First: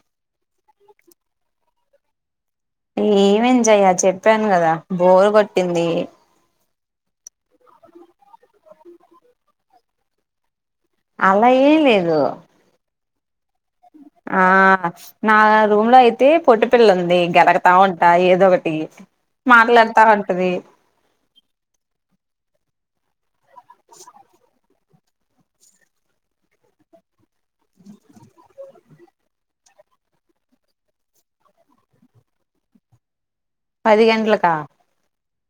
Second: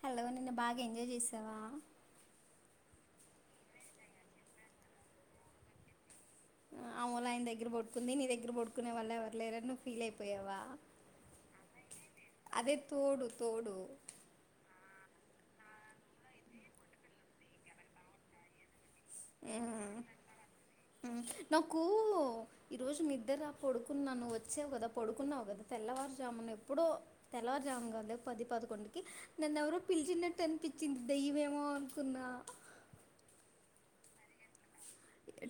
Hello నిన్న బాగా enjoy చేసావా ఏం ఎంజయ్యా చెప్పాను గదా బోర్ గొట్టింది అవునా ఆయన దగ్గర బడుకుంది నీ దగ్గర పడుకునే వాళ్ళు ఎవరులేరని నువ్ ఫీల్ అయిపోయావా అలా ఏం లేదు అదే తోడు తోడు ఆ నా రూమ్ లో అయితే పొట్టి పిల్ల ఉంది గెలుకుత ఉంటా ఏదో ఒకటి మ్ మాట్లాడుతా ఉంటది మ్ నాకు ఈరోజు నిద్దర్ పడుకున్నా నువ్ వచ్చవ్ గదా పడుకున్నావ్ గదా తెల్లవారుజామున ఎప్పుడో తెల్లవారుజామున గాద్ లే పది పదకొండుకి నాన్నేవరో పి పిలిచన్నట్టు అనిపించింది దయ్యావేమొ అనుకున్నా పది గంట్లకా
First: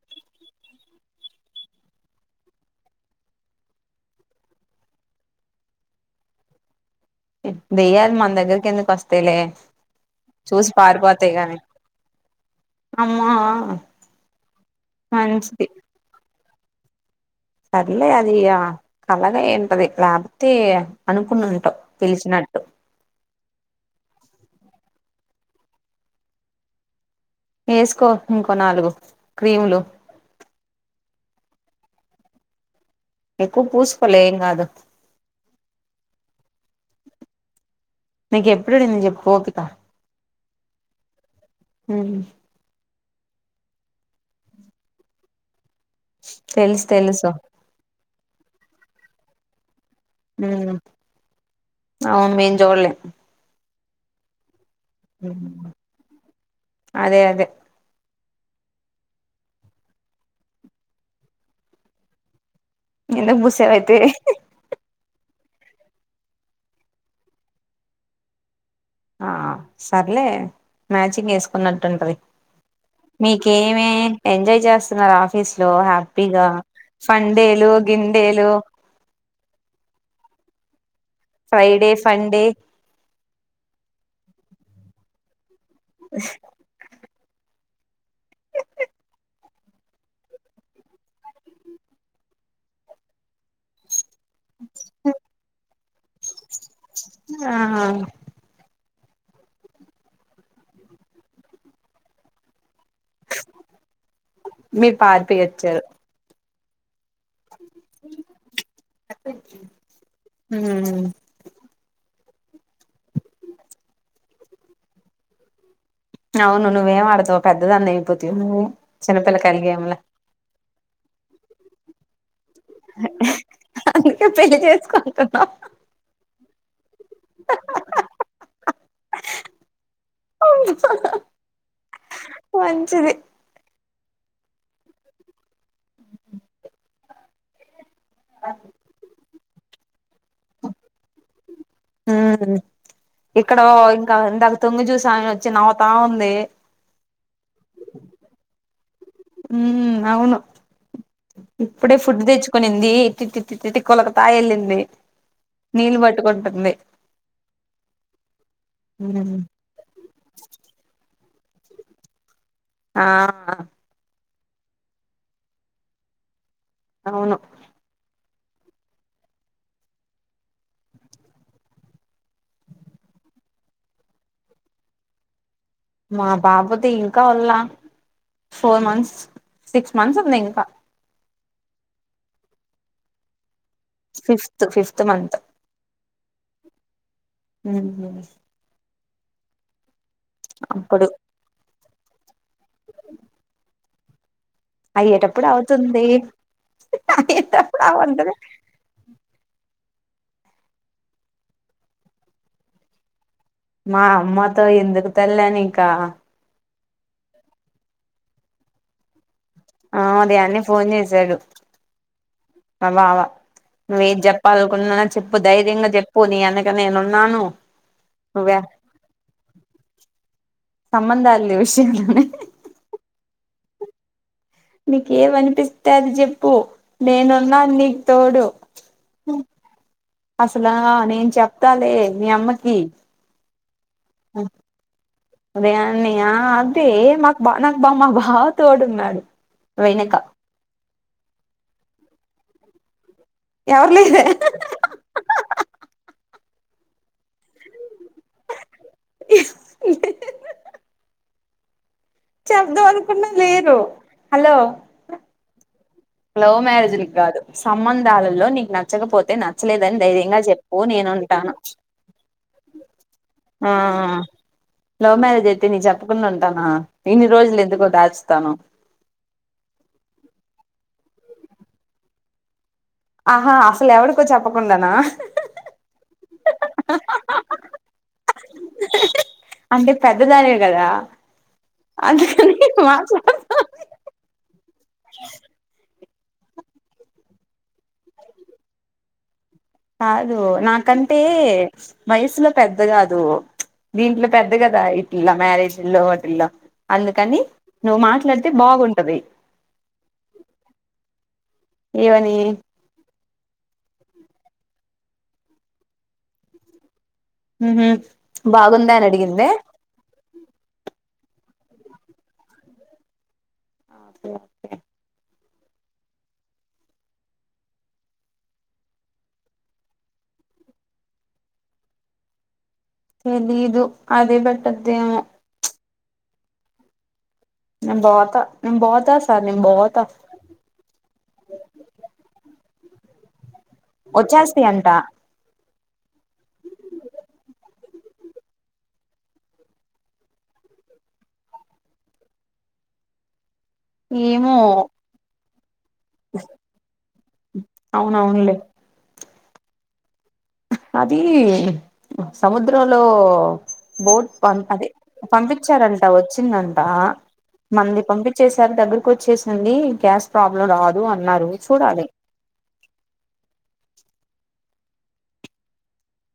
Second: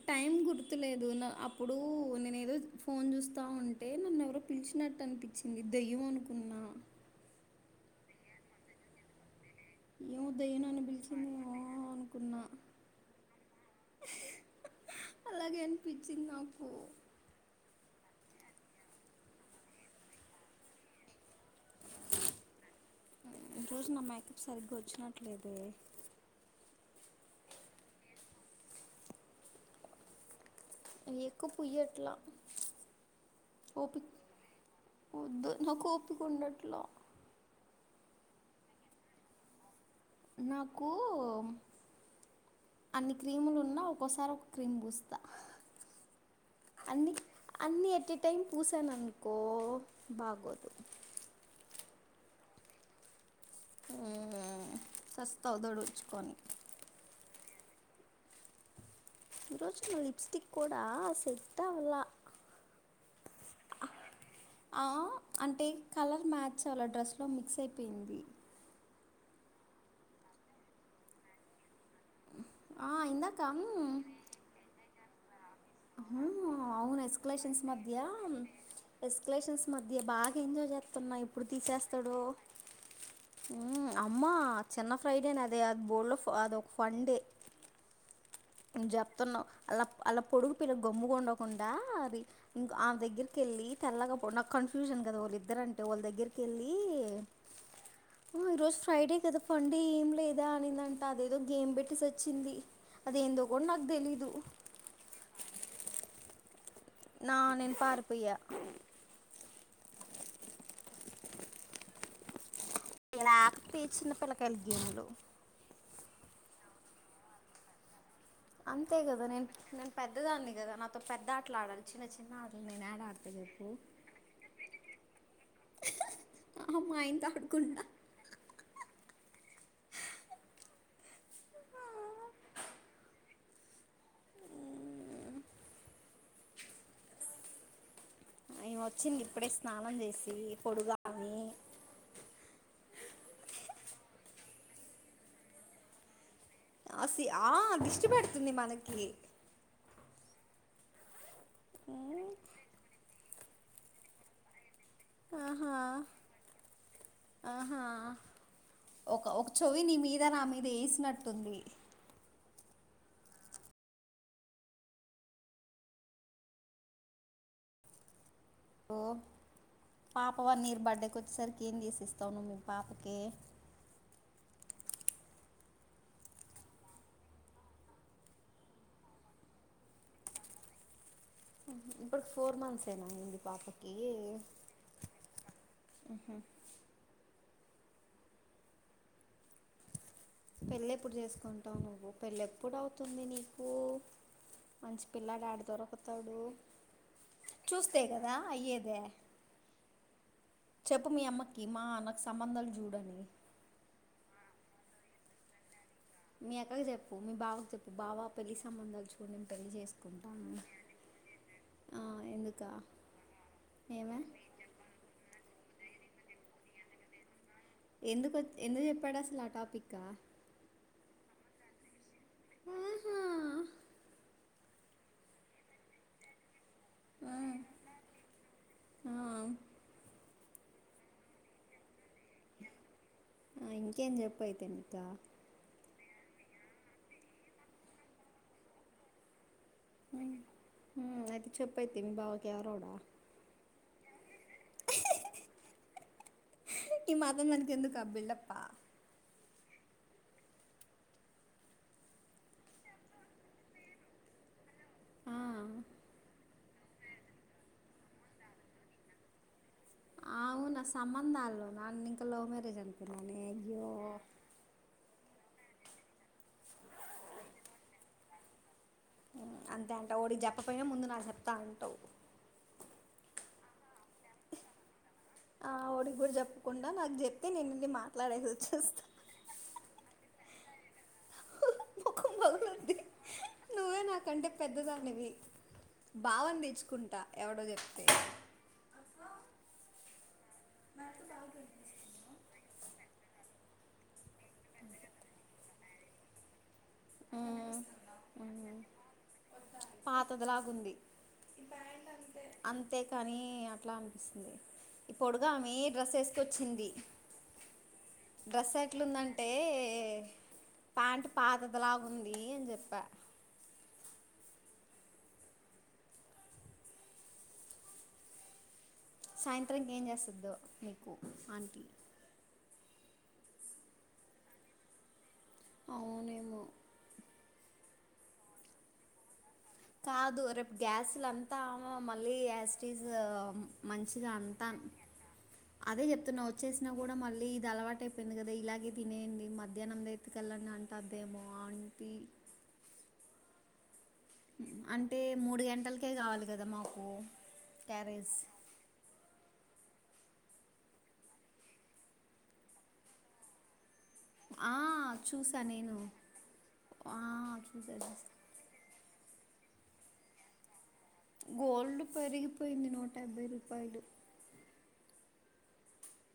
టైం గుర్తులేదు న అప్పుడు నేన్ ఏదో ఫోన్ జుస్తా ఉంటే నన్నేవరో పి పీల్చినట్టనిపించింది దయ్యం అనుకున్నా దయ్యాలు మన దగ్గర్కి ఎందుకోస్తాయిలే ఏమొ దయ్యం నన్ను పిలిచిందేమొ అనుకున్నా అమ్మా అలాగే మంచిది అనిపించిన్ నాకు సర్లే అది ఇగ కలనే అయుంటది లేపోతే అనుకునుంటావ్ పిలిచినట్ ట్టు ఇ రోజు నా మేకప్ సరిగ్గా ఓచ్చినట్లేదు ఏసుకో ఇంకో నాలుగు క్రీములు ఎక్కువ పుయ్యట్ల ఎక్కువ ఓపిక్ పూసుకోలే ఏం కాదు వద్దు నాక్ ఓపికుండట్లా నీక్ ఎప్పుడుండింది జెప్పు ఓపిక నాకూ మ్ అన్ని క్రీములున్నా ఒక్కోసారి ఒక క్రీమ్ పూస్తా తెలుస్ తెలుసు టైమ్ పూసాననుకో బాగోదు ఔన్ మేం జూడ్లే చస్తావు మ్ దొడుచుకొని అదే అదే ఈ రోజు నా లిప్స్టిక్ కూడా సేట్ అవ్వలా ఎందుకు పూసవైతే ఆహ్ అంటే కలర్ మ్యాచ్ అవలె డ్రెస్లో మిక్స్ అయిపోయింది ఆహ్ సర్లే మ్యాచింగ్ ఏసుకున్నట్ టు ఉంటది ఆ! ఇందాక నీక్కేమి మ్, ఎంజాయ్ జేసున్నారు అఫ్ పిస్ లో హ్యాపీగా అవును. అవును. సండేలు గిండెలు రిలేషన్స్ మధ్య బాగా ఎంజాయ్ చేస్తున్నా ఎప్పుడు ఫ్రైడే తీసేస్తాడో ఫండే మ్ అమ్మా చిన్న ఫ్రైడే నా అదే అది బోలో అదొ ఫండే నువ్ చెప్తున్నావ్ అలా అలా పొడుగు పిల్ల గొమ్ముగుండకుండా అది ఇంక్ ఆమే దగ్గరికే ళ్ళి తెల్లాగా నాకు కన్ఫ్యూషన్ కదా వాళ్ళిద్దరు అంటే వాళ్ళ దగ్గరికి వెళ్ళి ఆ ఈరోజు ఫ్రైడే కదా ఫండ్ ఏం లేదా అనిందంట అదేదో గేమ్ పెట్టటిసి సచ్చింది అదేందో కూడా నాకు తెలీదు మీరు పారిపోయొచ్చారు నా నేను పారిపోయా. ఉమ్ ఇలాకతే చిన్నపిల్లకాయలు గేములు అవును నువ్వేం ఆడతావ్ పెద్దదన్నపో అంతే కదా నేను నేను పెద్దదాన్ని కదా నాతో పెద్ద ఆటలు ఆడాలి చిన్న చిన్న ఆటలు నేను యాడ ఆడతా చెప్పు. అందుకే పెళ్లి చేసుకుంటున్నా ఆహ మ అయ్యనతో ఆడుకుంట మంచిది ఏయమ వచ్చింది ఇప్పుడే స్నానం చేసి పొడుగానమే ఉ ఎక్కడో ఇంకా ఇందాక తొంగి చూసే ఆమె వచ్చి నవ్వుతా ఉంది అ సి ఆ దృష్టి పెడుతుంది మనకి ఉ అవును ఇప్పుడే ఫుడ్ తెచ్చుకనింది ఎ తిటిటుకులక తాయలింది ఆహా ఆహా ఒక ఒక చవి నీ మీద నా మీద వేసినట్టుంది ఆ అవును ఓ పాప వన్ ఇర్ బర్త్డేకి వచ్చేసరికి ఏం చేసి ఇస్తావు నువ్వు పాపకే మా పాపది ఇంకా వల్ళ ఫోర్ మంత్స్ సిక్స్ మంత్స్ ఉంది ఇంకా ఇప్పుడు ఫోర్ మంత్స్ ఏనా అయ్యింది పాపకి ఫిఫ్త్ ఫిఫ్త్ మంత్ ఉహు ఉ పెళ్లి అప్పుడు ఎప్పుడు చేసుకుంటావు నువ్వు పెళ్లి ఎప్పుడు అవుతుంది నీకు మంచి పిల్లాడు అయ్యేటప్పుడు యాడ అవుతుంది దొరుకుతాడు అయ్యేటప్పుడు చూస్తే అవ్వదులే కదా అయ్యేదే చెప్పు మీ అమ్మకి మా నాకు సంబంధాలు చూడని మా అమ్మతో ఎందుకు తల్లే నీకు మీ అక్కకి చెప్పు మీ బావకు చెప్పు బావ పెళ్లి సంబంధాలు చూడు పెళ్లి ఆ చేసుకుంటాను ఉదయాన్నే ఫోన్ చేసాడు ఆ ఎందుక నువ్వేం చెప్పాలకున్నా చెప్పు ధైర్యంగా చెప్పు నీ ఎనక నేనున్నాను ఎందుకు నువ్వే ఎందుకు చెప్పాడు అసలు ఆ టాపిక్ అ విషయ ఆహా మీకు ఏం అనిపిస్తే అది చెప్పు ఆ, నేనున్నాను నీకు తోడు ఆ, అసలా నేను చెప్తాలే మీ అమ్మకి ఇకెంది చెపైతేమీకా అన్న్య అదే మాకు బా నాకు మా బావ తోడున్నాడు వెనుక మ్ అయితే చెపైతే మీ బావాకి ఎవరో గుడా ఎవరు లేరే ఈ మాత్రం దానికి ఎందుకు ఆ బిల్డప్ప చెప్తాం అనుకున్న లేరు హలో లవ్ మ్యారేజ్ లక్ గాదు సంబంధాలలో నీకు నచ్చకపోతే న చ్చలేదని ధైర్యంగా జెప్పు అవునా నేను ఉంటాను సంబంధాల్లో నన్ను ఇంకా లవ్ మ్యారేజ్ అనుకున్నానే ఆ అయ్యో లవ్ మ్యారేజ్ అయితే ని చేప్పకుండా ఉంటానా ఇన్ని రోజులు ఎందుకు దాచుతాను తాంటవ్ ఆహా అసలు ఎవడికో చెప్పకుండానా ఆ ఎవడిగుడా చేప్పకుండా నాకు చెప్తే నినెల్లి మాట్లాడేసి ఒచ్చేస్తా అంటే పెద్దదానివి కదా అందుకని పగులుద్ది మాట్లాడ్తా నువ్వే నాకంటే పెద్దదానివి బావని తీచ్చుకుంటా ఎవడో చెప్తే కాదు నాకంటే వయసులో పెద్ద గాదు దీంట్లో పెద్ద గదా ఇట్ల మ్యారేజు ల్లో వాటిల్లో అందుకని నువ్వు మాట్లాడితే బాగుంటది పాతది లాగుంది ఏవని అంతేకాని అట్లా అ ఇ పొడుగమే డ్రెసేసుకొచ్చింది మ్ హు బాగుంద అని అడిగింద ప్యాంటు పాతదిలాగుంది అని చేప్పా ఓకే ఒకె సాయంత్రంకి ఏం చేస్తుందో మీకు ఆంటీ తెలిదు అదే పెట్టిద్దేమొ అవునేమొ నేమ్ బోత నేమ్ బోత సర్ కాదు రేపు గ్యాస్లు అంతా ఆమె మళ్ళీ ఆసిటీస్ వొచ్చేస్తయంట అదే చెప్తున్నా వచ్చేసినా గుడా మళ్ళీ ఇది అలవాటైంపోయింది గదా ఇలాగే తినేయండి మధ్యాహ్నం బైటికెళ్లండి ఆన్ అంటదేమొ ఆంటీ ఏమొ అంటే మూడు గంటలకె గావాలి గదా మాకు క్యారేజ్ అవునవునులే అది సముద్రం లో బోట్ పం ఆ, అదే చూసా నేను పంపించారంట వొచ్చిందంట ఆ, చూసా మంది చూసా పంపిచ్చేసారు దగ్గరకోచ్చేసింది గ్యాస్ ప్రాబ్లం రాద్ గోల్డ్ పెరిగిపోయింది నూట యాభై రూపాయలు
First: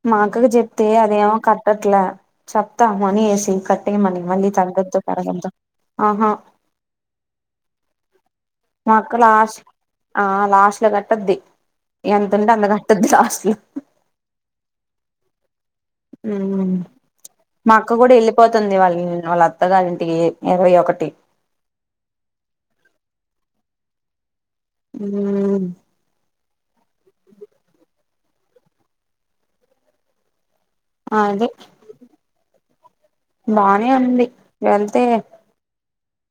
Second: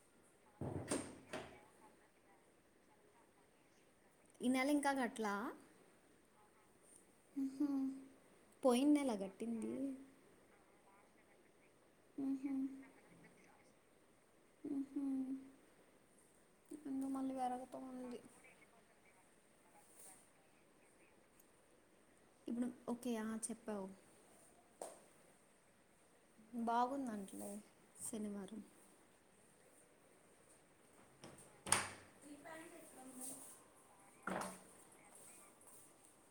మా అక్కకి జెప్తే అదేమొ కట్టట్లే చెప్తా మనీ ఏసీ కట్ ట్టేయ్యమని ఈ మళ్ళీ నెల ఇంకా తగ్గుద్దో గట్లా పెరుగుద్దో ఆహా ఉహు. పోయిన మా నెల అక్క లాస్ కట్టింది ఆ లాస్ట్ లో కట్టుద్ది ఎంతుంటే ఉహు, అంత కట్టుద్ది లాస్ట్ లో ఉహు. మ్ ఇంకా మళ్ళీ మా వెరగతా అక్క గుడా ఉంది వెళ్ళిపోతుంది ఈ వాలా ఈవినింగ్ వాళ్ళ అత్తగారి ఇంటికి ఇరవై ఒకటి ఇప్పుడు ఓకే ఆ చెప్పావు హు మ్ బాగుందంటనే శనివారం అదే బానే ఉంది వెళ్తే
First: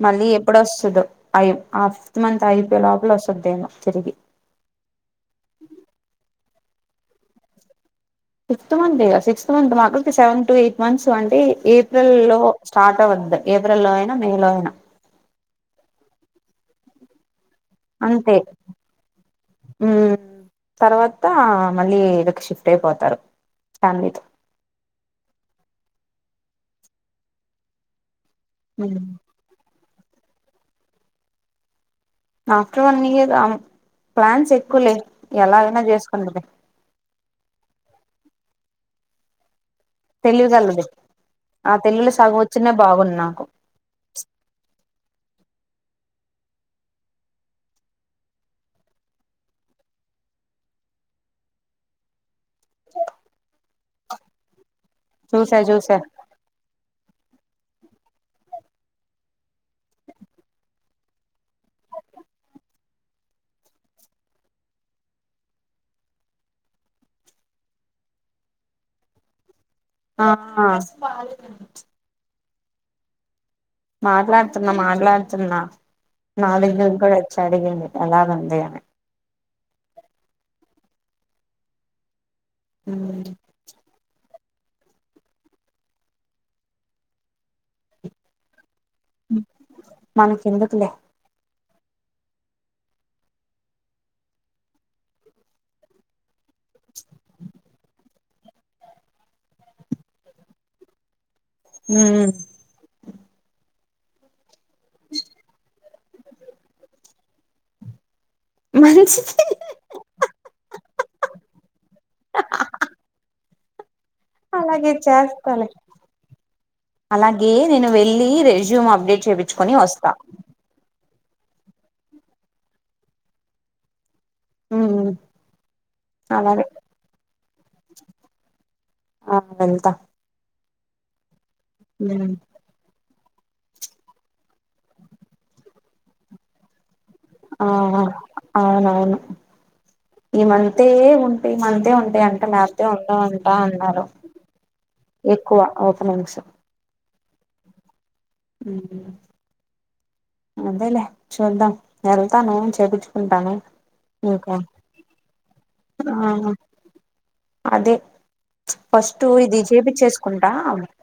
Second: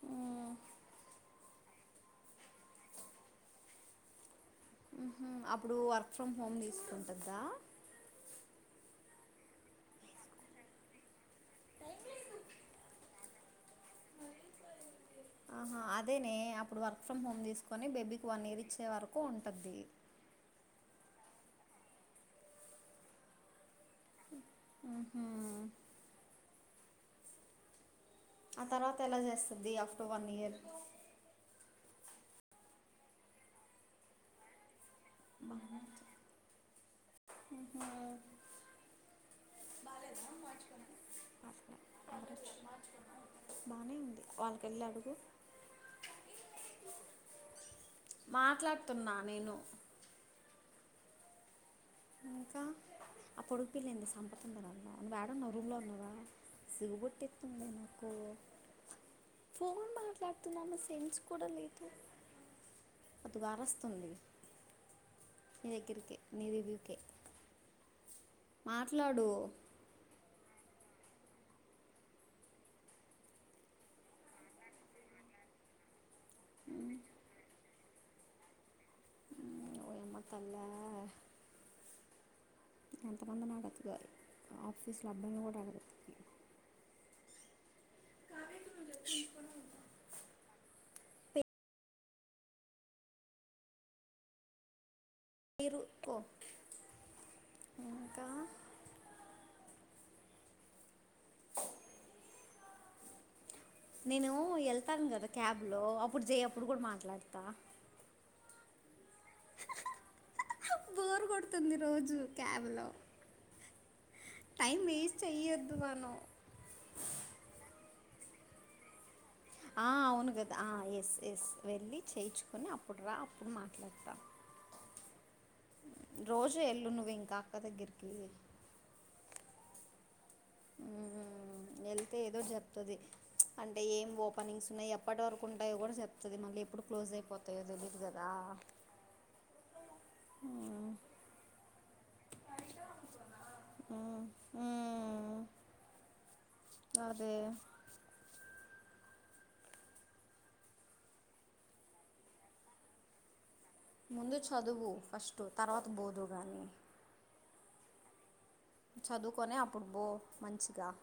మళ్ళీ ఎప్పుడొస్తదో అయో ఆ ఫిఫ్త్ మంత్ అయిపో లోపల వొస్తుద్దేమో తిరిగి ఉహు అప్పుడు వర్క్ ఫ్రమ్ హోమ్ తీసుకుంటదా ఫిఫ్త్ మంత్ ఇగ సిక్స్త్ మంత్ మా అక్కకి సెవెన్ టు ఎయిట్ మంత్స్ అంటే ఏ ఏప్రిల్ లో స్టార్ట్ అవ్వదు ఏ ఆహా అదేనే అప్పుడు వర్క్ ఫ్రమ్ హోమ్ తీస్ కని బేబీకి అంతే వన్ ఇయర్ ఇచ్చే వరకు ఉంటుంది త మళ్ళీ ఇడికి షిఫ్ట్ టైపోతారు ఆహ ఆ తర్వాత ఎలా చేస్తుది after one year after one year plans ఎక్కువలే ఎలాగైనా చేసుకుంటది ఆహ తెలివిగలది ఆ తెలివిలో సగం యావరేజ్ వచ్చిన బాగుండు నాకు బానే ఉంది వాళ్ళకెళ్ళి అడుగు మాట్లాడుతున్నా నేను ఇంకా ఆ పొడుగు పిల్లంది సంపుతుంది నను నువ్వేడన్నవు చూసా రూమ్ లో చూసా ఉన్నావా సిగుబొట్టి నాకు ఫోన్ మాట్లాడుతున్నాము సెట్స్ కూడా లేదు అతువార్ వస్తుంది ని దెగ్గరకే నీదేగ్గరికే మాట్లాడు ఆ ఆ మాట్లాడుతున్నా మాట్లాడుతున్నా నా దగ్గరికి కూడా వచ్చి అడిగింది ఎలా ఉంది అని ఏమో తలా ఎంతమంది నాడుగుతదొ ఆఫీసులో అబ్బాయిలను కూడా అడుగుద్ది మనకి ఎందుకులే మీరుకో ఉమ్ నేను వెళ్తాను కదా క్యాబ్ లో అప్పుడు చెయ్యప్పుడు కూడా మాట్లాడతా మంచిది బోర్ కొడుతుంది రోజు క్యాబ్ లో అలాగే చేస్తాలే అలాగే నేను వె ళ్ళి రెజ్యూమ్ అప్డేట్ చెపి ఆ అవును కదా ఆ ఎస్ ఎస్ వెళ్ళి చేయించుకుని అప్పుడు రా అప్పుడు మాట్లాడతా ఉమ్ ఉమ్ రోజు ఎల్లు నువ్వు ఇంకా అక్క దగ్గరికి ఆ వెళ్తా మ్మ్. వెళ్తే మ్మ్ ఏదో చెప్తుది అంటే ఏం ఓపెనింగ్స్ ఉన్నాయి ఎప్పటి వరకు ఉంటాయో కూడా చెప్తది మళ్ళీ ఎప్పుడు క్లోజ్ అయిపోతాయో ఆ తెలియదు కదా ఆ అవునవును ఈమంతే ఉంటే ఈ మంతే ఉం అ అంటే మంతే ఉంటాం అంట అన్నారు మ్మ్. ఎక్కువ ఓపెనింగ్స్ వే ఉమ్ అదేలే చూద్దాం వెళ్తాను చేపించుకుంటాను ముందు చదువు ఫస్ట్ తర్వాత ఆ బోదువుగాని అదే ఫస్ట్ చదువుకొనే ఇది అప్పుడు చూపి బో చేసుకుంటా మంచిగా